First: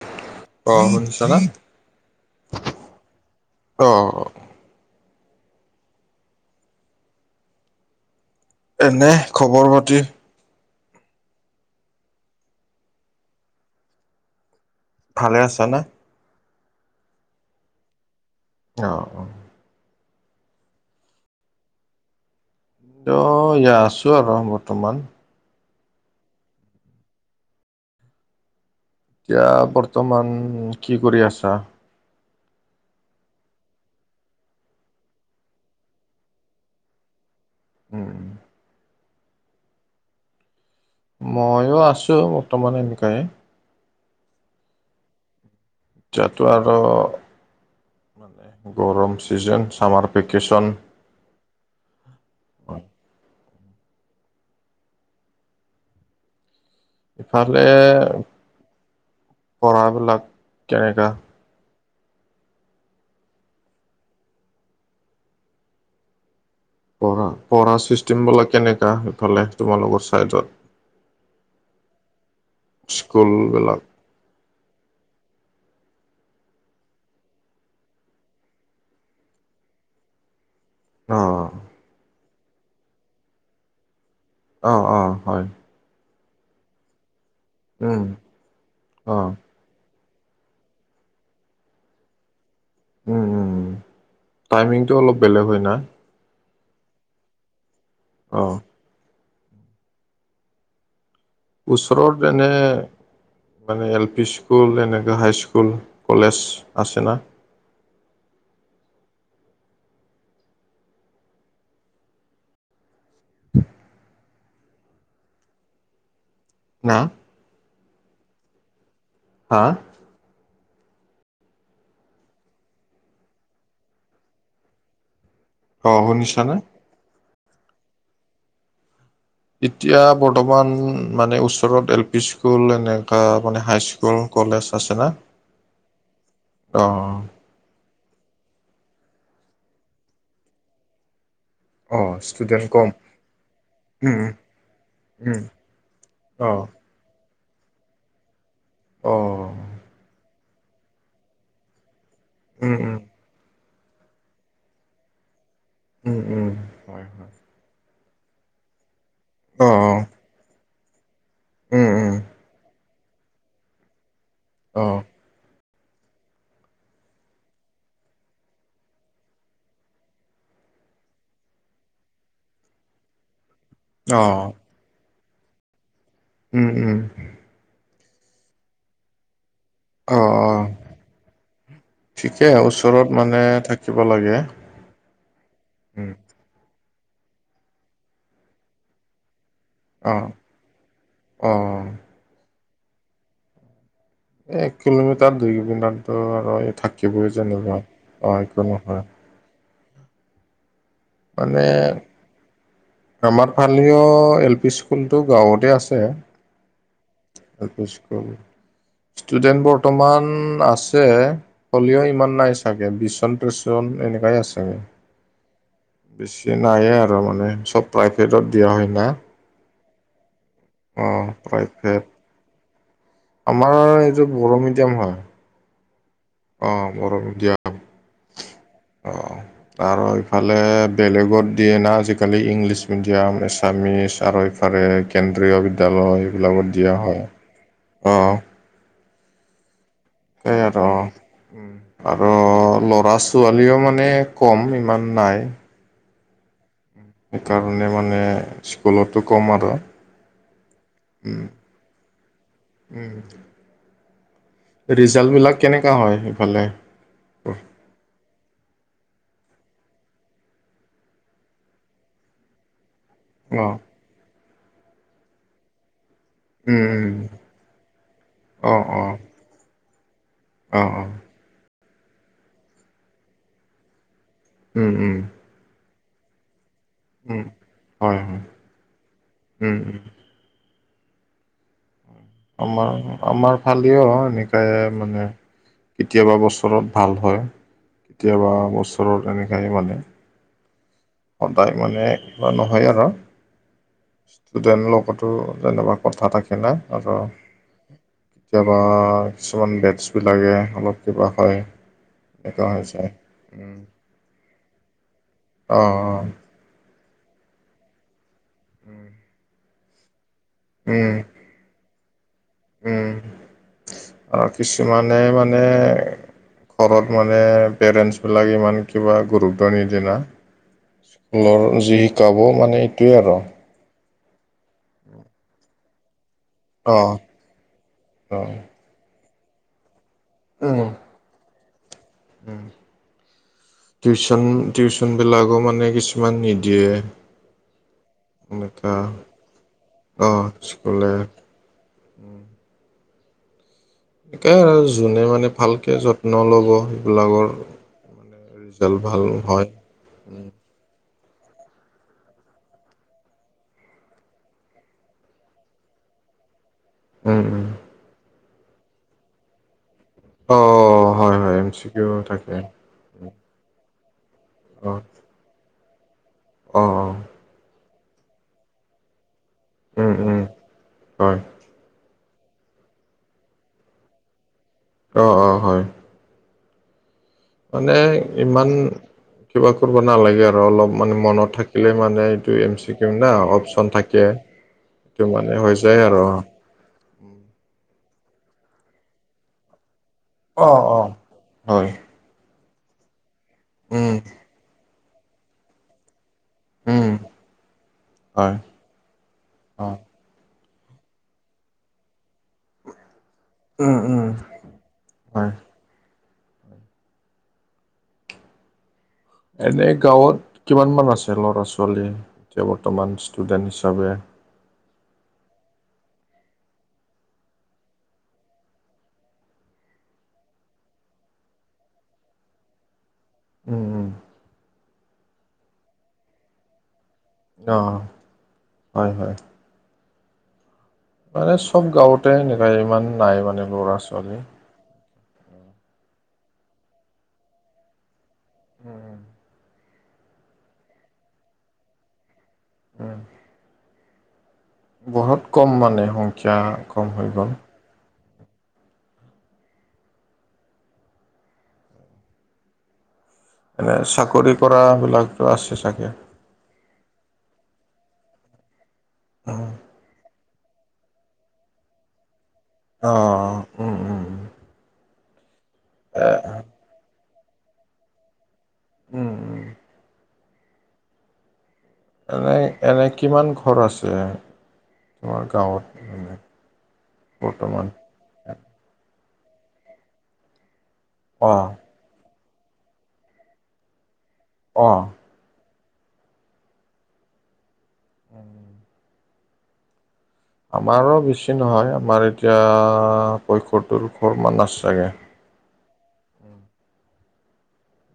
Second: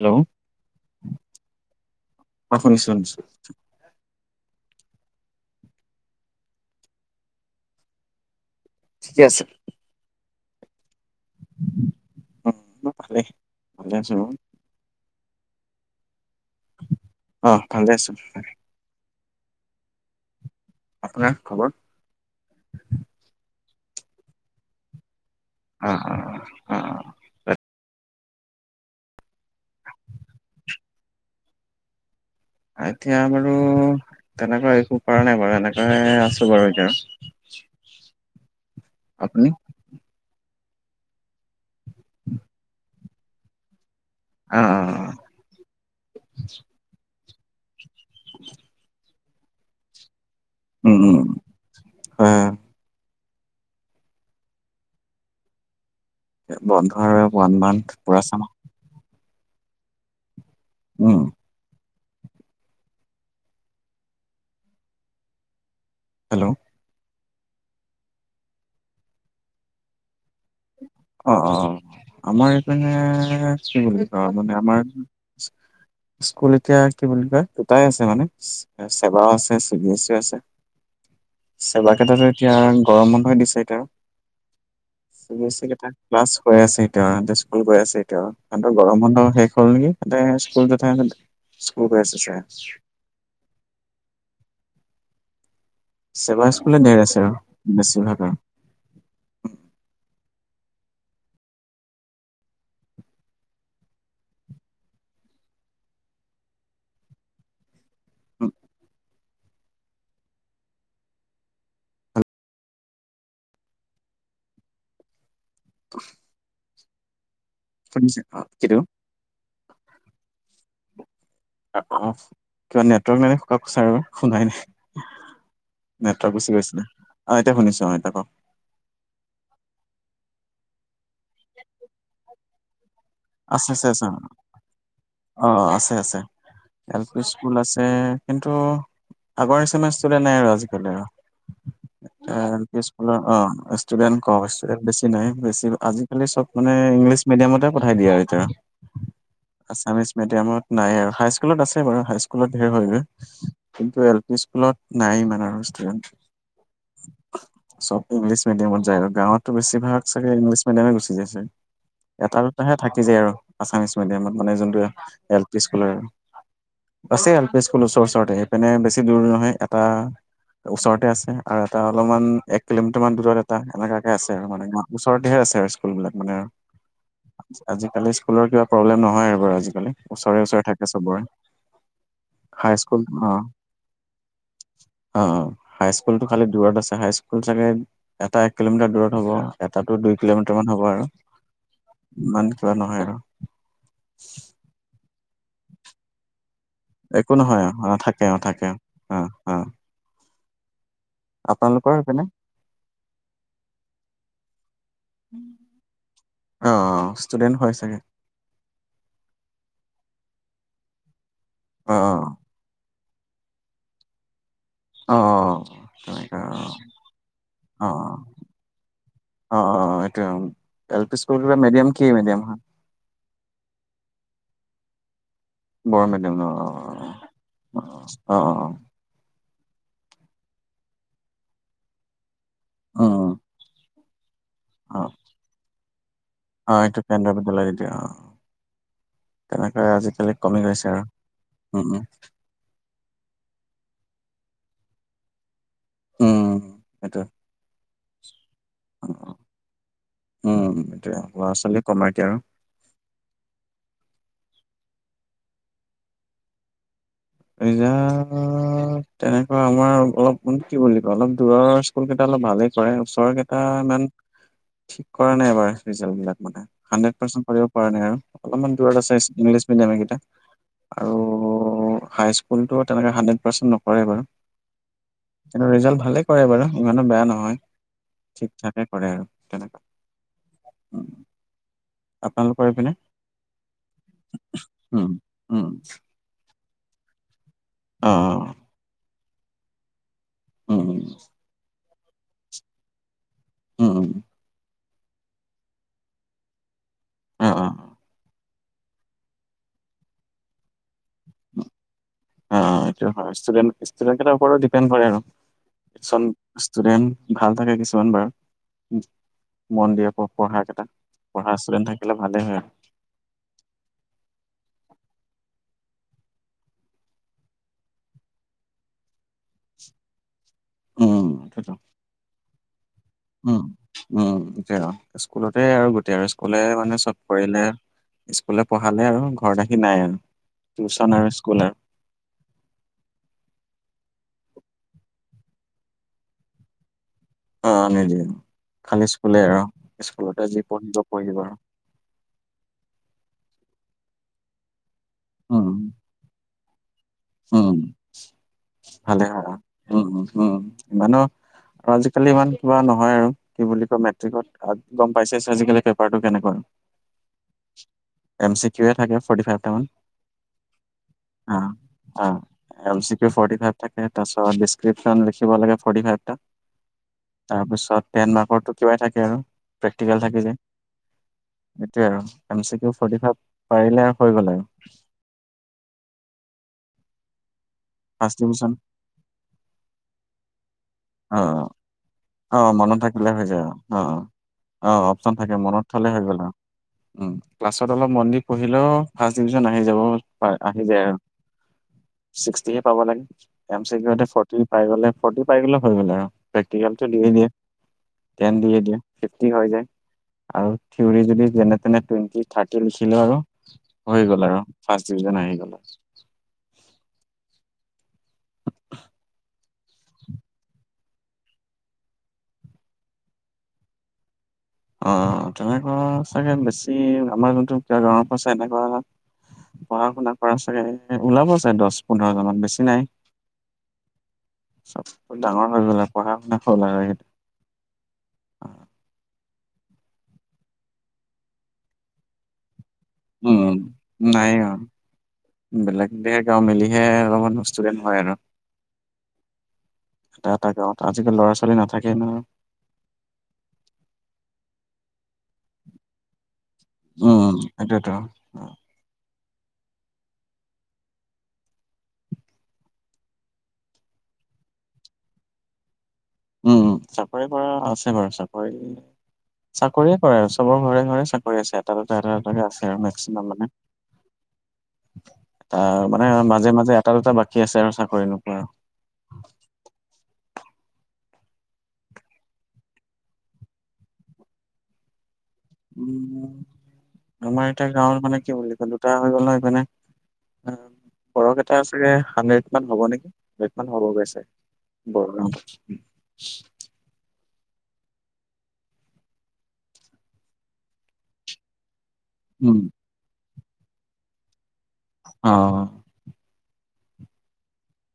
Hello? অ', শুনিছ না? অ শুনিছো শুনিছো অ'-অ'। এনেই ঠিকে আছে খবৰ বাতি? উম, ভালেই, ভালে আছো অ'। ভালে আছা না? অ', ভালে আছোঁ‌। অ'-অ'। আপোনাৰ খবৰ? ত' এইয়া আছো আৰু বৰ্তমান। অ'। এতিয়া বৰ্তমান কি কৰি আছা? এতিয়া বাৰু তেনেকুৱা একো কৰা নাই বাৰু এনেকৈয়ে আছো বাৰু এতিয়া। উম। আপুনি? ময়ো আছোঁ‌ বৰ্তমান এনেকাই। অ'-অ'-অ'। এতিয়াতো আৰু মানে গৰম ছিজন, চামাৰ ভেকেশ্যন। উম উম, হয়-হয়। এই বত ইফালে, পঢ়াবিলাক কেনেকা? উম হেল্ল'? পঢ়া, পঢ়া চিষ্টেম বিলাক কেনেকা সিফালে তোমালোকৰ চাইডত? অ'-অ', আমাৰ এইপিণে স্কুল বিলাক কি বুলি কয় মানে আমাৰ স্কুল এতিয়া কি বুলি কয়, দুটাই আছে মানে চেবাও আছে চি বি এছ চিও আছে। চেৱা কেইটাটো এতিয়া গৰম বন্ধই দিছে এতিয়া। অ অ অ চি হয় বি‌‌ এচ চি কেইটা ক্লাছ গৈ আছে এতিয়া স্কুল গৈ আছে উম এতিয়া, সিহতৰ গৰম বন্ধ অ শেষ হল নেকি, তাতে স্কুল [unintelligible] স্কুল গৈ আছে চাগে। উম উম উম, টাইমিংটো অলপ বেলেগ হয় না। চেবা স্কুলে ধেৰ আছে আৰু বেছিভাগ। আৰু অ'। ওচৰত এনে মানে এল পি স্কুল, এনেকা হাই স্কুল কলেজ আছে না। উম। [unintelligible] না [unintelligible] হা? [unintelligible] কিবা নেটৱৰ্ক [unintelligible] শুনাই নাই। অ নেটৱৰ্ক গুচি শুনিছানে গৈছিলে। অ', এতিয়া শুনিছো আহ, এতিয়া কওক। এতিয়া বৰ্তমান মানে ওচৰত এল পি স্কুল এনে [unintelligible] মানে আছে আছে আছে হাইস্কুল কলেজ আছে না অ আছে আছে এল অ'। স্কুল আছে কিন্তু আগৰ নিচিনা ইস্টুডেন্ট নাই আৰু আজিকালি আৰু। অ ষ্টুডেণ্ট অ', কম স্কুলৰ অ', স্টুডেন্ট উম কম হৈছে, বেছি নাই উম বেছি আজিকালি চব অ মানে ইংলিছ মিডিয়ামতে পঠাই দিয়ে আৰু এতিয়া অ আছামিছ মিডিয়ামত। নাই আৰু হাইস্কুলত আছে বাৰু হাইস্কুলত ধেৰ উম হৈ উম গৈ। কিন্তু এল পি স্কুলত নাই ইমান আৰু ষ্টুডেণ্ট। উম উম হয় হয় চব ইংলিছ মিডিয়ামত যায় আৰু গাঁৱততো অ বেছিভাগ চাগে ইংলিছ মিডিয়ামে গুচি যাইছে। উম উম এটা দুটাহে থাকি যায় আৰু আছামিছ মিডিয়ামত মানে যোনটো অ এল স্কুলৰ আছে এল পি স্কুল ওচৰ ওচৰতে সেইপিনে বেছি দূৰ নহয় এটা ওচৰতে আছে আৰু এটা অলপমান এক কিলোমিটাৰ মান দূৰত এটা এনেকাকে অ আছে আৰু মানে ওচৰতেহে আছে আৰু স্কুল বিলাক মানে আৰু। উম উম। আজিকালি স্কুলৰ কিবা প্ৰব্লেম নহয় আৰু বাৰু আজিকালি। অ অ ওচৰে ওচৰে থাকে চবৰে, ঠিকে হাই স্কুল ওচৰত অ', মানে থাকিব লাগে অ', উম হাইস্কুলটো খালি দূৰত আছে হাইস্কুল চাগে এটা এক কিলোমিটাৰ দূৰত হ'ব। এটাতো অ দুই কিলোমিটাৰ মান হ'ব আৰু। অ'। ইমান দূৰত নহয় আৰু। এ এক কিলোমিটাৰ দুই কিলোমিটাৰতো আৰু এই থাক একো নহয় অ', থাকে অ', থাকে অ', অ', অ'। মানে আপোনালোকৰ সেইপিনে আমাৰ ফালেও এল পি স্কুলটো গাঁৱতে আছে। অ', ষ্টুডেণ্ট এল হয় পি চাগে। স্কুল ষ্টুডেন্ট বৰ্তমান আছে, অ হ'লেও ইমান অ নাই চাগে [unintelligible] [unintelligible] এনেকোৱাই আছে। [unintelligible] অ', অ', অ'। তেনেকা বেছি নায়েই আৰু মানে চব প্ৰাইভেটত দিয়া হয় না। অ অ এইটোৱে। এল অ পি স্কুল মিডিয়াম প্ৰাইভেট কি মিডিয়াম হা? আমাৰ এইটো বড়ো মিডিয়াম হয়। বড়ো মেডিয়াম অ। অঁ বড়ো মেডিয়াম। অ অ অ। অঁ, আৰু ইফালে বেলেগত দিয়ে না আজিকালি। আজিকালি ইংলিছ উম মিডিয়াম, এছামিছ, আৰু ইফালে অ কেন্দ্ৰীয় বিদ্যালয় অ এইবিলাকত দিয়া এইটো হয় কেন্দ্ৰীয় অহ। তেনেকে আজি- এই আৰু অ, ‌ আৰু ল'ৰা ছো- ছোৱালীও মানে কম, ইমান নাই। উম। সেইটো সেইকাৰণে মানে স্কুলতো কম আৰু। উম এইটোৱে, উম, ল'ৰা ছোৱালী কমাই এতিয়া আৰু। উম। ৰিজাল্টবিলাক কেনেকুৱা হয় সেইফালে? ৰিজাল্ট তেনেকুৱা আমাৰ অলপ মানে কি বুলি কয় অলপ দূৰৰ স্কুল কেইটা অলপ ভালেই। ওচৰ কেইটা অ' ইমান ঠিক কৰা নাই এবাৰ ৰিজাল্ট বিলাক। হাড্ৰেড পাৰ্চেন্টে পৰা নাই আৰু অলপমান অ' দূৰত অ' আছে ইংলিছ মিডিয়ামে কেইটা। অ' অ' আৰু হাইস্কুলটো তেনেকে হাড্ৰেড পাৰ্চেন্ট নকৰেই বাৰু। উম উম। কিন্তু ৰিজাল্ট ভালেই কৰে বাৰু, ইমানো বেয়া নহয়। হয় হয় ঠিকঠাকে কৰে আৰু উম, তেনেকুৱা। উম। আপোনালোকৰ এইপিনে আমাৰ আমাৰ ফালেও এনেকাই উম মানে। উম কেইবাবছৰত ভাল হয়, অ কেতিয়াবা বছৰত এনেকাই মানে। উম। সদায় মানে কিবা নহয় আৰু উম উম ষ্টুডেণ্ট লগ- তো যেনিবা কথা থাকে না আৰু। অ অ কেতিয়াবা কিছুমান বেটছবিলাকে অলপ - কিবা হয় এনেকোৱা হৈছে। ষ্টুডেণ্টকেইটাৰ ওপৰত ডিপেণ্ড কৰে আৰু। অ। চ ষ্টুডেন্ট ভাল থাকে, কিছুমান বাৰু মন দিয়া পঢ়া উম। পঢ়া ষ্টুডেণ্ট থাকিলে ভালে হয় আৰু। উম, আৰু কিছুমানে মানে ঘৰত মানে পেৰেণ্টছবিলাক ইমান কিবা গুৰুত্ব নিদিয়ে না। উম স্কুলৰ সেইটো যি শিকাব মানে এইটোয়ে আৰু। উম এইটোৱে আৰু স্কুলতে আৰু গোটেই আৰু। কলে অ মানে চব কৰিলে, অ স্কুললে পঢ়ালে আৰু ঘৰত আহি নাই আৰু। উম, টিউচন আৰু স্কুলে। উম। টিউচন টিউচনবিলাকো মানে কিছুমান নিদিয়ে। অ নিদিয়ে, এনেকা খালি স্কুলে আৰু অ স্কুলতে যি পঢ়িব স্কুলে পঢ়িব আৰু। সেনেকে আৰু যোনে মানে উম ভালকে যত্ন লব সেইবিলাকত - উম ভালে হয় ভাল উম উম, ইমানো আৰু আজিকালি ইমান শিকোৱা নহয় আৰু। কি বুলি কয়, মেট্ৰিকত গম পাইছেছে, আজিকালি পেপাৰটো কেনেকুৱা। উম, উম, এম, চি, কিউয়ে, থাকে ফৰ্টি, ফাইভটামান। অ, হয় হয় এম, চি, কিউ অ, থাকে M, C, Q, forty five থাকে, তাৰ পিছত অ অ ডিচক্ৰিপচন লিখিব লাগে ফৰটি ফাইভটা। অ তাৰপিছত টেন মাৰ্কটো কিবাই থাকে আৰু। উম প্ৰেক্টিকেল উম থাকে যে। হয় সেইটোয়ে আৰু M, C, Q forty five পাৰিলে আৰু কৰিব লাগে। অ, অ, হয়। মানে, ফাৰ্ষ্ট ইমান ডিভিজন কিবা কৰিব নালাগে আৰু অলপ মানে অ মনত থাকিলে মানে অ, এম চি মনত কিউ না থাকিলে হৈ যায় অপচন অ, অ, থাকে অ, সেইটো অপচন মানে থাকে মনত যায় থলে হৈ গ'ল আৰু। উম, ক্লাছত অলপ মন দি পঢ়িলেও, ফাৰ্ষ্ট ডিভিজন আহি যাব। হয় আহি যায় অ, আৰু হয় ছিক্সটিহে পাব লাগে এম, চি, উম কিওতে, ফৰ পাই গ'ল, ফৰ্টি পাই গ'লে হৈ গ'ল আৰু বাকি উম, দিয়ে দিয়ে, টেন হয় দিয়ে দিয়ে, ফিভটি হয় যায়। অ, আৰু থিওৰি যদি যেনে-তেনে টুৱেণ্টি, থাৰ্টি, লিখিলে আৰু উম, হৈ উম, গ'ল আৰু। ফাৰ্ষ্ট ডিভিজন হয়। আহি গ'ল আৰু। [inaudible] এনেই গাঁৱত কিমান মান আছে ল'ৰা-ছোৱালী এতিয়া বৰ্তমান ষ্টুডেণ্ট হিচাপে। অ, তেনেকুৱা চাগে বেছি আমাৰ যোনটো কিবা [unintelligible] পঢ়া-শুনা কৰা চাগে, ওলাব চাগে দহ পোন্ধৰ জনত বেছি নাই। উম, উম, চ'ব ডাঙৰ হৈ গ'লা পঢ়া শুনা হ'ল আৰু সেইটো। অ, হয় হয়। মানে চ'ব গাঁৱতে সেনেকুৱাই ইমান নাই মানে উম, ল'ৰা ছোৱালী। নাই অ, বেলেগ বেলেগে গাওঁ, মেলিহে অলপমান ষ্টুডেণ্ট হয় আৰু। উম, এটা, এটা গাঁৱত আজিকালি ল'ৰা-ছোৱালী নাথাকে নহয়। উম, বহুত কম মানে সংখ্যা, কম হৈ গ'ল। সেইটোৱেটো। এনে চাকৰি কৰা বিলাকতো আছে চাগে। উম, উম, চাকৰি কৰা আছে বাৰু, চাকৰি উম, চাকৰিয়ে কৰা আছে। চবৰ ঘৰে, ঘৰে, চাকৰি আছে, এটা দুটা, এটা দুটা, এটা এটাকে আছে আৰু অ, মেক্সিমাম মানে। উম, উম, আহ, এ মানে মাজে, মাজে এটা দুটা বাকী আছে আৰু চাকৰি নোপোৱা। উম, উম, এনেই, এনেই, কিমান ঘৰ আছে, তোমাৰ গাঁৱত? মানে উম, আমাৰ বৰ্তমান? এটা গাঁৱত মানে কি বুলি ক'লো। এটা হৈ গ'ল ন, এইপিনে অ, অ, বৰক এটা আছে। তাকে হাড্ৰেড মান হ'ব নেকি, হাড্ৰেড মান হ'ব গৈ চাগে। অ, [unintelligible] উম, আমাৰো বেছি নহয়, আমাৰ এতিয়া পৈয়শত্তৰ ঘৰ মান আছে চাগে। হ।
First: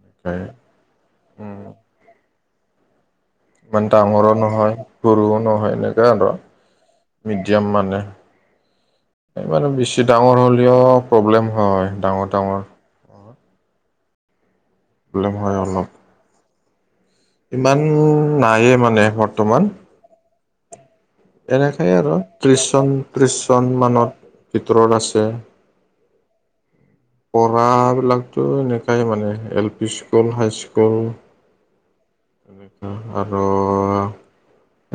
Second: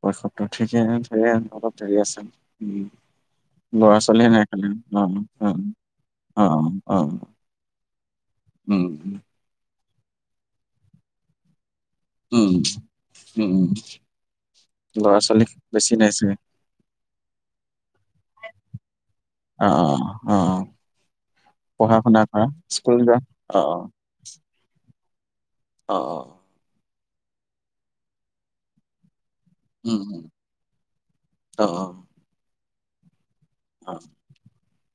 পয়সত্তৰ ঠিকে ধেকে উম অলপ দেৰি আছে। ওম। ইমান ল'ৰা-ছোৱালী ডাঙৰো নাই খালি নহয় অ সৰুও উ নহয় এনেকা আৰু অ অ। উম। এইবানে বেছি ডাঙৰ হ'লিও প্ৰব্লেম হয়। ডাঙৰ উ উম, ডাঙৰ উম উম প্ৰব্লেম ল'ৰা-ছোৱালী হয় অলপ বেছি নাই চাগে। ইমান নায়ে মানে বৰ্তমান। অ অ। এনেকায়ে পঢ়া আৰু শুনা কৰা ত্ৰিশ চন স্কুল যোৱা ত্ৰিশ অ অ চন মানৰ ভিতৰত আছে। অ অ। পঢ়াবিলাকটো এনেকাই মানে L P um um school, high school. অ অ, আৰু অ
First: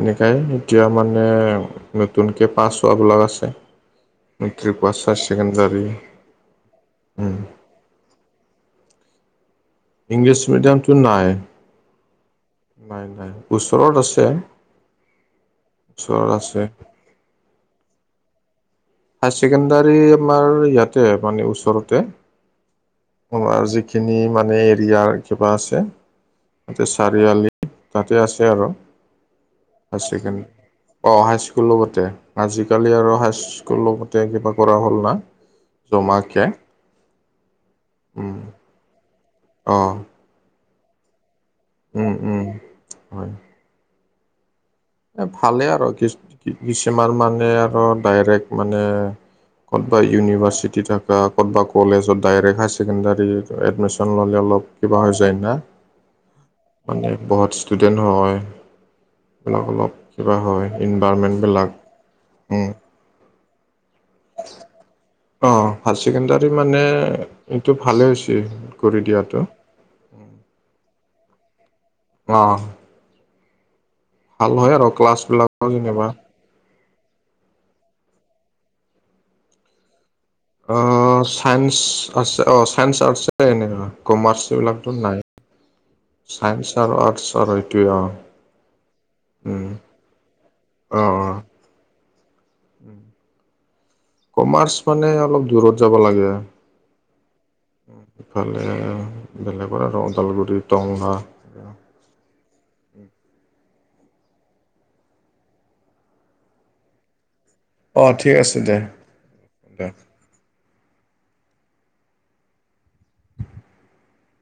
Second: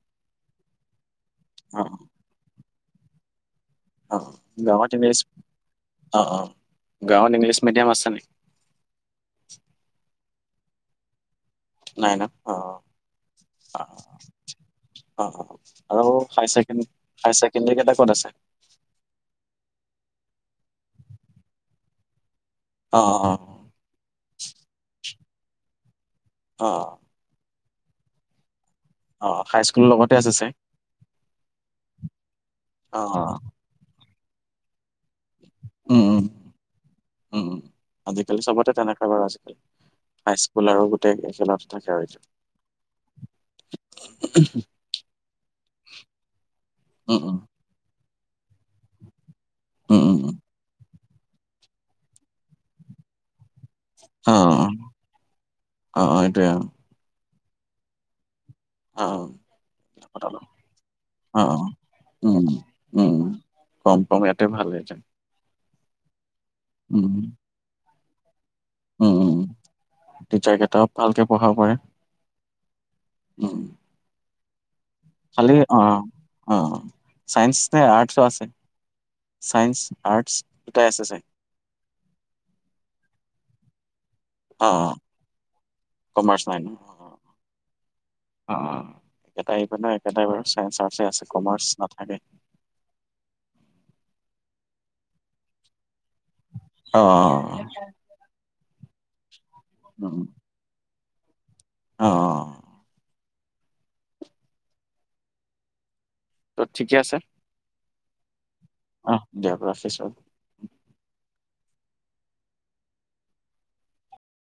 এনেকাই এতিয়া মানে অ। তনকে পাছ হোৱা বিলাগ আছে, অ অ মেট্ৰিক গাঁৱত পাছ, হাই ইংলিছ ছেকেণ্ডাৰী। অ অ, গাঁৱত ইংলিছ মেডিয়াম আছে নেকি? ইংলিছ মেডিয়ামটো নাই। নাই ন? অ নাই নাই। অ ওচৰত আছে, অ অ অ আৰু ওচৰত হাই আছে। ছেকেণ্ড হাই ছেকেণ্ডাৰী কেইটা ক'ত আছে? হাই ছেকেণ্ডাৰী আমাৰ ইয়াতে মানে ওচৰতে। অ আজি খিনিৰ মানে এৰিয়াৰ কিবা আছে। অ অ এতিয়া চা ৰিআলি তাতে আছে আৰু। অ স্কুলৰ হাই লগতে আছে ছেকেণ্ড, চাগে অ হাইস্কুল লগতে। আজিকালি অ আৰু অ হাই স্ক স্কুলৰ লগতে কিবা কৰা হ'ল না। উ উহ জমাকে উ, আজিকালি চবতে তেনেকা বাৰু আছেই। অ। হাইস্কুল আৰু গোটেই একেলগে থাকে আৰু উম উম হয় এতিয়া। এ ভালেই আৰ কিছ কি কিছুমান উম উম মানে আৰু ডাইৰেক্ট মানে উম কোনবা উম উম ইউনিভাৰ্চিটিত থাকা, কোনোবা কলেজত direct high secondary admission অ ল'লে অলপ কিবা হৈ যায় না, অ অ অ এইটোৱে আৰু মানে বহুত ষ্টুডেণ্ট হয়। [unintelligible] অলপ অলপ কিবা কটালো। হয় অ', ইনভাৰমেণ্টবিলাক। উম। উম, কম কম ইয়াতে ভাল হৈ যা অ হাই ছেকেণ্ডাৰী মানে এইটো ভালেই হৈছে কৰি উম, দিয়াটো। টিচাৰ কেইটাও ভালকে পঢ়াব পাৰে। অ অ, উম, ভাল হয় আৰু ক্লাছ বিলাক খালি অ', যেনিবা। অ, চাইন্স নে আৰ্টছ আছে? Science, arts. অ অ, দুটাই আছে চাগে, চাইন্স আছ, অ চাইন্স, আৰ্টছে এনেকা। কমাৰ্চ এইবিলাকটো অ', নাই। কমাৰ্চ নাই ন? চাইন্স আৰু আৰ্টছৰ আৰু এইটোৱে অ। অ অ। এটাই এখনৰ, এটা বাৰু চাইন্স, আৰ্টছে অ', আছে অ', কমাৰ্চ নাথাকে। [inaudible] কমাৰ্চ মানে অলপ দূৰত যাব লাগে আ। অ অ। ইফালে বেলেগৰ আৰু ওদালগুটি দংঘা। অঁ অঁ। তোৰ ঠিকে আছে? অঁ ঠিক আছে দে। অহ দিয়ক দে। ৰাখিছোঁ।